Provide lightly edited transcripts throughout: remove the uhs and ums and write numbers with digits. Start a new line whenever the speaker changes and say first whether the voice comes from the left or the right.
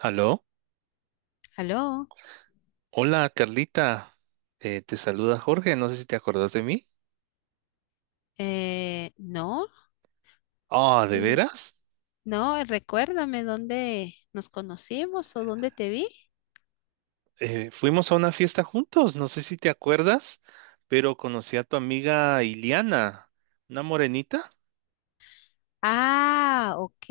right: Aló,
left: ¿Aló?
right: hola Carlita, te saluda Jorge, no sé si te acordás de mí.
left: No.
right: Ah, ¿de
left: Mm.
right: veras?
left: No, recuérdame dónde nos conocimos o dónde te vi.
right: Fuimos a una fiesta juntos, no sé si te acuerdas, pero conocí a tu amiga Iliana, una morenita.
left: Ah, ok,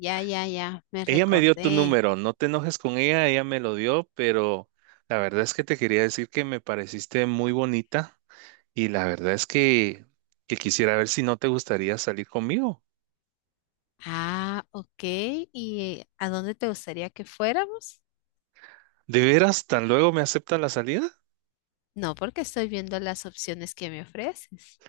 left: ya, ya, ya, me
right: Ella me dio tu
left: recordé.
right: número, no te enojes con ella, ella me lo dio, pero la verdad es que te quería decir que me pareciste muy bonita y la verdad es que quisiera ver si no te gustaría salir conmigo.
left: Ah, ok, ¿y a dónde te gustaría que fuéramos?
right: ¿De veras tan luego me acepta la salida?
left: No, porque estoy viendo las opciones que me ofreces.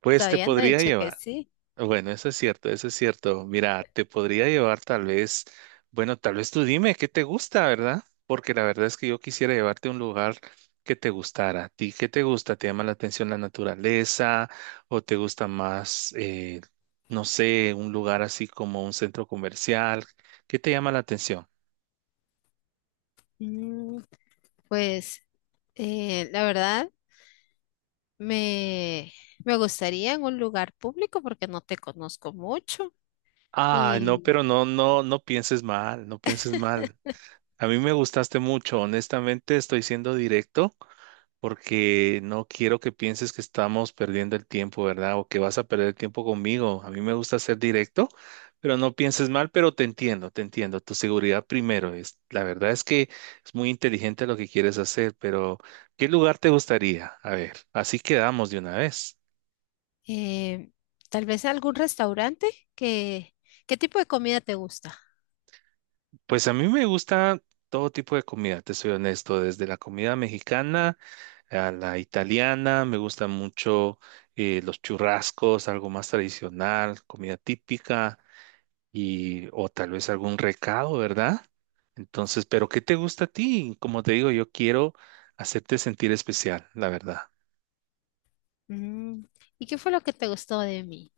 right: Pues te
left: Todavía no he
right: podría
left: dicho que
right: llevar.
left: sí.
right: Bueno, eso es cierto, eso es cierto. Mira, te podría llevar tal vez, bueno, tal vez tú dime qué te gusta, ¿verdad? Porque la verdad es que yo quisiera llevarte a un lugar que te gustara. ¿A ti qué te gusta? ¿Te llama la atención la naturaleza o te gusta más, no sé, un lugar así como un centro comercial? ¿Qué te llama la atención?
left: Mm, pues, la verdad, me, me gustaría en un lugar público porque no te conozco mucho.
right: Ah, no,
left: Y
right: pero no, no, no pienses mal, no pienses mal. A mí me gustaste mucho, honestamente estoy siendo directo porque no quiero que pienses que estamos perdiendo el tiempo, ¿verdad? O que vas a perder el tiempo conmigo. A mí me gusta ser directo, pero no pienses mal, pero te entiendo, te entiendo. Tu seguridad primero es, la verdad es que es muy inteligente lo que quieres hacer, pero ¿qué lugar te gustaría? A ver, así quedamos de una vez.
left: Eh, tal vez algún restaurante ¿qué tipo de comida te gusta?
right: Pues a mí me gusta todo tipo de comida, te soy honesto, desde la comida mexicana a la italiana, me gustan mucho los churrascos, algo más tradicional, comida típica y o tal vez algún recado, ¿verdad? Entonces, pero ¿qué te gusta a ti? Como te digo, yo quiero hacerte sentir especial, la verdad.
left: Mm, ¿y qué fue lo que te gustó de mí?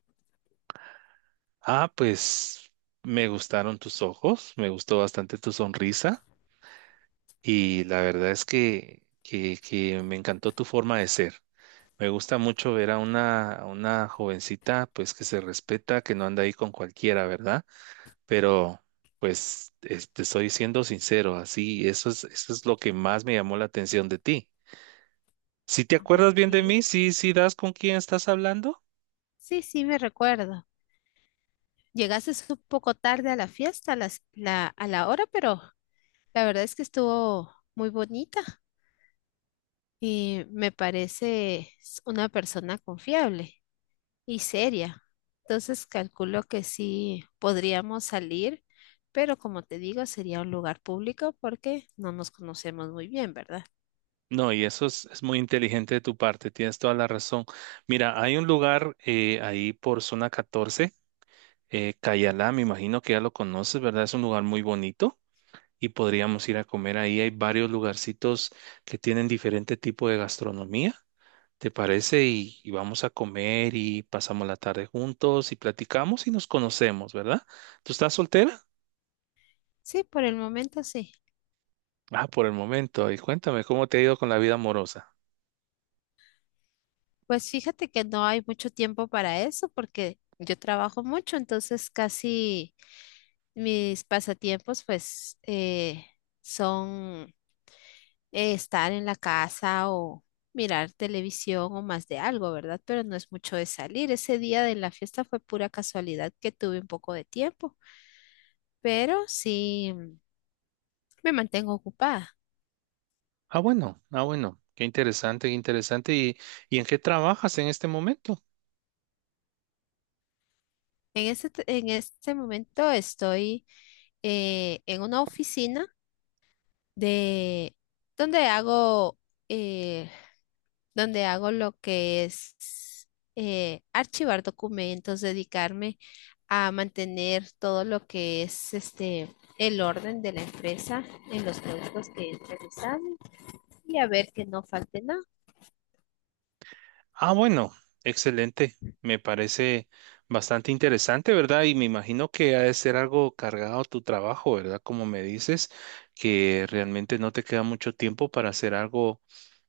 right: Ah, pues me gustaron tus ojos, me gustó bastante tu sonrisa y la verdad es que me encantó tu forma de ser. Me gusta mucho ver a una jovencita, pues que se respeta, que no anda ahí con cualquiera, ¿verdad? Pero, pues, te estoy siendo sincero, así, eso es lo que más me llamó la atención de ti. Si te acuerdas
left: Ok.
right: bien de mí, sí, sí das con quién estás hablando.
left: Sí, sí, me recuerdo. Llegaste un poco tarde a la fiesta, a la hora, pero la verdad es que estuvo muy bonita y me parece una persona confiable y seria. Entonces calculo que sí podríamos salir, pero como te digo, sería un lugar público porque no nos conocemos muy bien, ¿verdad?
right: No, y eso es muy inteligente de tu parte, tienes toda la razón. Mira, hay un lugar ahí por zona 14, Cayalá, me imagino que ya lo conoces, ¿verdad? Es un lugar muy bonito y podríamos ir a comer ahí. Hay varios lugarcitos que tienen diferente tipo de gastronomía, ¿te parece? Y vamos a comer y pasamos la tarde juntos y platicamos y nos conocemos, ¿verdad? ¿Tú estás soltera?
left: Sí, por el momento sí.
right: Ah, por el momento. Y cuéntame, ¿cómo te ha ido con la vida amorosa?
left: Pues fíjate que no hay mucho tiempo para eso porque yo trabajo mucho, entonces casi mis pasatiempos pues son, estar en la casa o mirar televisión o más de algo, ¿verdad? Pero no es mucho de salir. Ese día de la fiesta fue pura casualidad que tuve un poco de tiempo, pero sí, me mantengo ocupada.
right: Ah, bueno, ah, bueno, qué interesante, qué interesante. ¿Y en qué trabajas en este momento?
left: En este momento estoy, en una oficina de donde hago, eh, donde hago lo que es, archivar documentos, dedicarme a mantener todo lo que es este el orden de la empresa en los productos que realizamos y a ver que no falte nada.
right: Ah, bueno, excelente. Me parece bastante interesante, ¿verdad? Y me imagino que ha de ser algo cargado tu trabajo, ¿verdad? Como me dices, que realmente no te queda mucho tiempo para hacer algo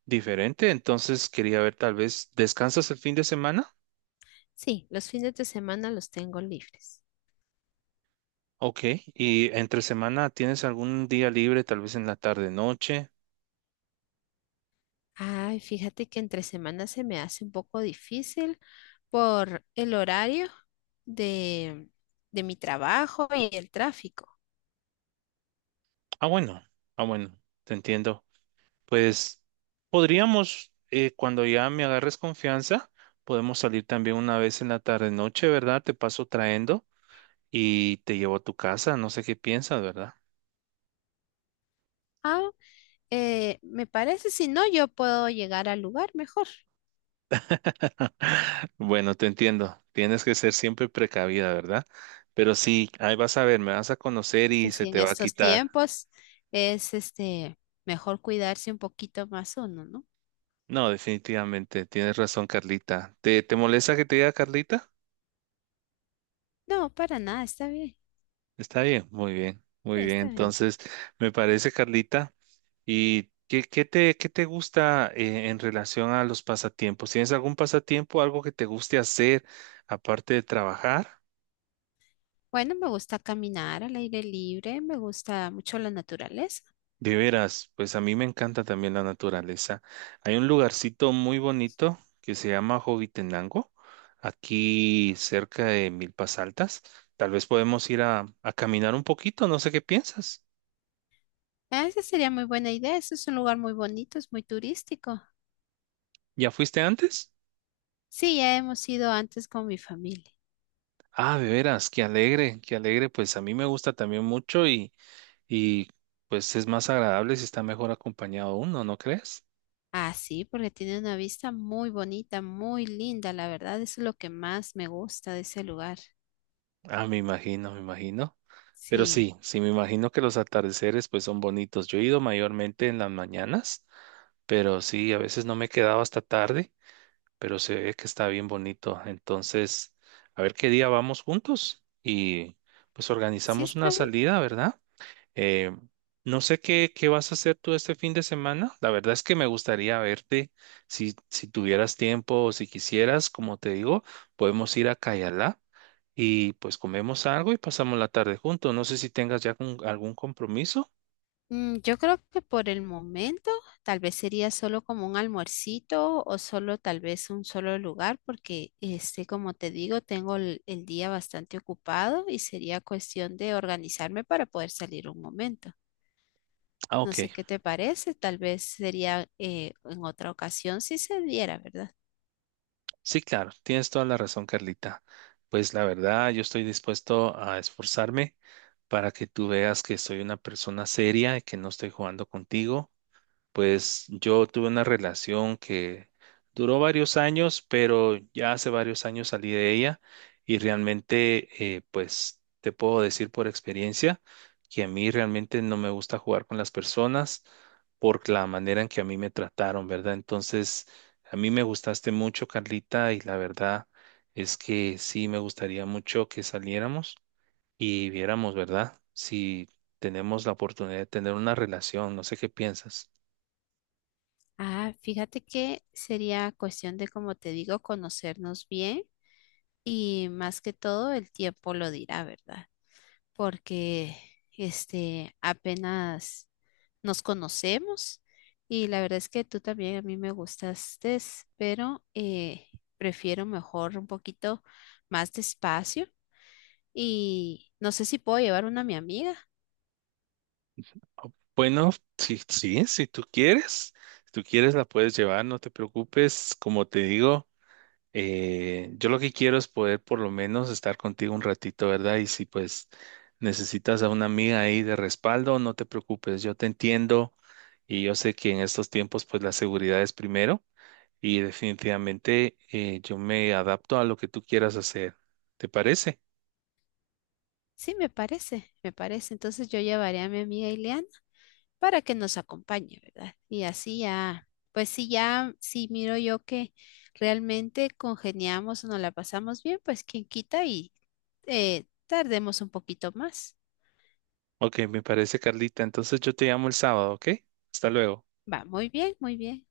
right: diferente. Entonces, quería ver, tal vez, ¿descansas el fin de semana?
left: Sí, los fines de semana los tengo libres.
right: Ok. ¿Y entre semana tienes algún día libre, tal vez en la tarde, noche?
left: Ay, fíjate que entre semanas se me hace un poco difícil por el horario de, de mi trabajo y el tráfico.
right: Ah, bueno, ah, bueno, te entiendo. Pues podríamos, cuando ya me agarres confianza, podemos salir también una vez en la tarde noche, ¿verdad? Te paso trayendo y te llevo a tu casa, no sé qué piensas, ¿verdad?
left: Ah, me parece, si no, yo puedo llegar al lugar mejor.
right: Bueno, te entiendo. Tienes que ser siempre precavida, ¿verdad? Pero sí, ahí vas a ver, me vas a conocer
left: Es
right: y
left: que
right: se
left: si en
right: te va a
left: estos
right: quitar.
left: tiempos es este mejor cuidarse un poquito más uno, ¿no?
right: No, definitivamente, tienes razón, Carlita. Te molesta que te diga Carlita?
left: No, para nada, está bien,
right: Está bien, muy bien, muy bien.
left: está bien.
right: Entonces, me parece, Carlita. ¿Y qué, qué te gusta en relación a los pasatiempos? ¿Tienes algún pasatiempo, algo que te guste hacer aparte de trabajar?
left: Bueno, me gusta caminar al aire libre, me gusta mucho la naturaleza.
right: De veras, pues a mí me encanta también la naturaleza. Hay un lugarcito muy bonito que se llama Jovitenango, aquí cerca de Milpas Altas. Tal vez podemos ir a caminar un poquito, no sé qué piensas.
left: Ah, esa sería muy buena idea. Ese es un lugar muy bonito, es muy turístico.
right: ¿Ya fuiste antes?
left: Sí, ya hemos ido antes con mi familia.
right: Ah, de veras, qué alegre, qué alegre. Pues a mí me gusta también mucho y pues es más agradable si está mejor acompañado uno, ¿no crees?
left: Ah, sí, porque tiene una vista muy bonita, muy linda, la verdad. Eso es lo que más me gusta de ese lugar.
right: Ah, me imagino, me imagino. Pero
left: Sí,
right: sí, sí, me imagino que los atardeceres pues son bonitos. Yo he ido mayormente en las mañanas, pero sí, a veces no me he quedado hasta tarde, pero se ve que está bien bonito. Entonces, a ver qué día vamos juntos y pues
left: sí
right: organizamos
left: está
right: una
left: bien.
right: salida, ¿verdad? Eh, no sé qué, qué vas a hacer tú este fin de semana. La verdad es que me gustaría verte si tuvieras tiempo o si quisieras, como te digo, podemos ir a Cayalá y pues comemos algo y pasamos la tarde juntos. No sé si tengas ya algún compromiso.
left: Mm, yo creo que por el momento tal vez sería solo como un almuercito o solo tal vez un solo lugar, porque este, como te digo, tengo el día bastante ocupado y sería cuestión de organizarme para poder salir un momento.
right: Ah,
left: No
right: ok.
left: sé qué te parece, tal vez sería, en otra ocasión si se diera, ¿verdad?
right: Sí, claro, tienes toda la razón, Carlita. Pues la verdad, yo estoy dispuesto a esforzarme para que tú veas que soy una persona seria y que no estoy jugando contigo. Pues yo tuve una relación que duró varios años, pero ya hace varios años salí de ella y realmente, pues te puedo decir por experiencia que a mí realmente no me gusta jugar con las personas por la manera en que a mí me trataron, ¿verdad? Entonces, a mí me gustaste mucho, Carlita, y la verdad es que sí me gustaría mucho que saliéramos y viéramos, ¿verdad? Si tenemos la oportunidad de tener una relación, no sé qué piensas.
left: Ah, fíjate que sería cuestión de, como te digo, conocernos bien y más que todo el tiempo lo dirá, ¿verdad? Porque este apenas nos conocemos y la verdad es que tú también a mí me gustaste, pero prefiero mejor un poquito más despacio y no sé si puedo llevar una a mi amiga.
right: Bueno, sí, sí, si tú quieres, si tú quieres la puedes llevar, no te preocupes. Como te digo, yo lo que quiero es poder por lo menos estar contigo un ratito, ¿verdad? Y si pues necesitas a una amiga ahí de respaldo, no te preocupes, yo te entiendo y yo sé que en estos tiempos pues la seguridad es primero y definitivamente yo me adapto a lo que tú quieras hacer. ¿Te parece?
left: Sí, me parece, me parece. Entonces yo llevaré a mi amiga Ileana para que nos acompañe, ¿verdad? Y así ya, pues sí, ya, si miro yo que realmente congeniamos o nos la pasamos bien, pues quien quita y, tardemos un poquito más.
right: Ok, me parece, Carlita. Entonces yo te llamo el sábado, ¿ok? Hasta luego.
left: Va, muy bien, muy bien.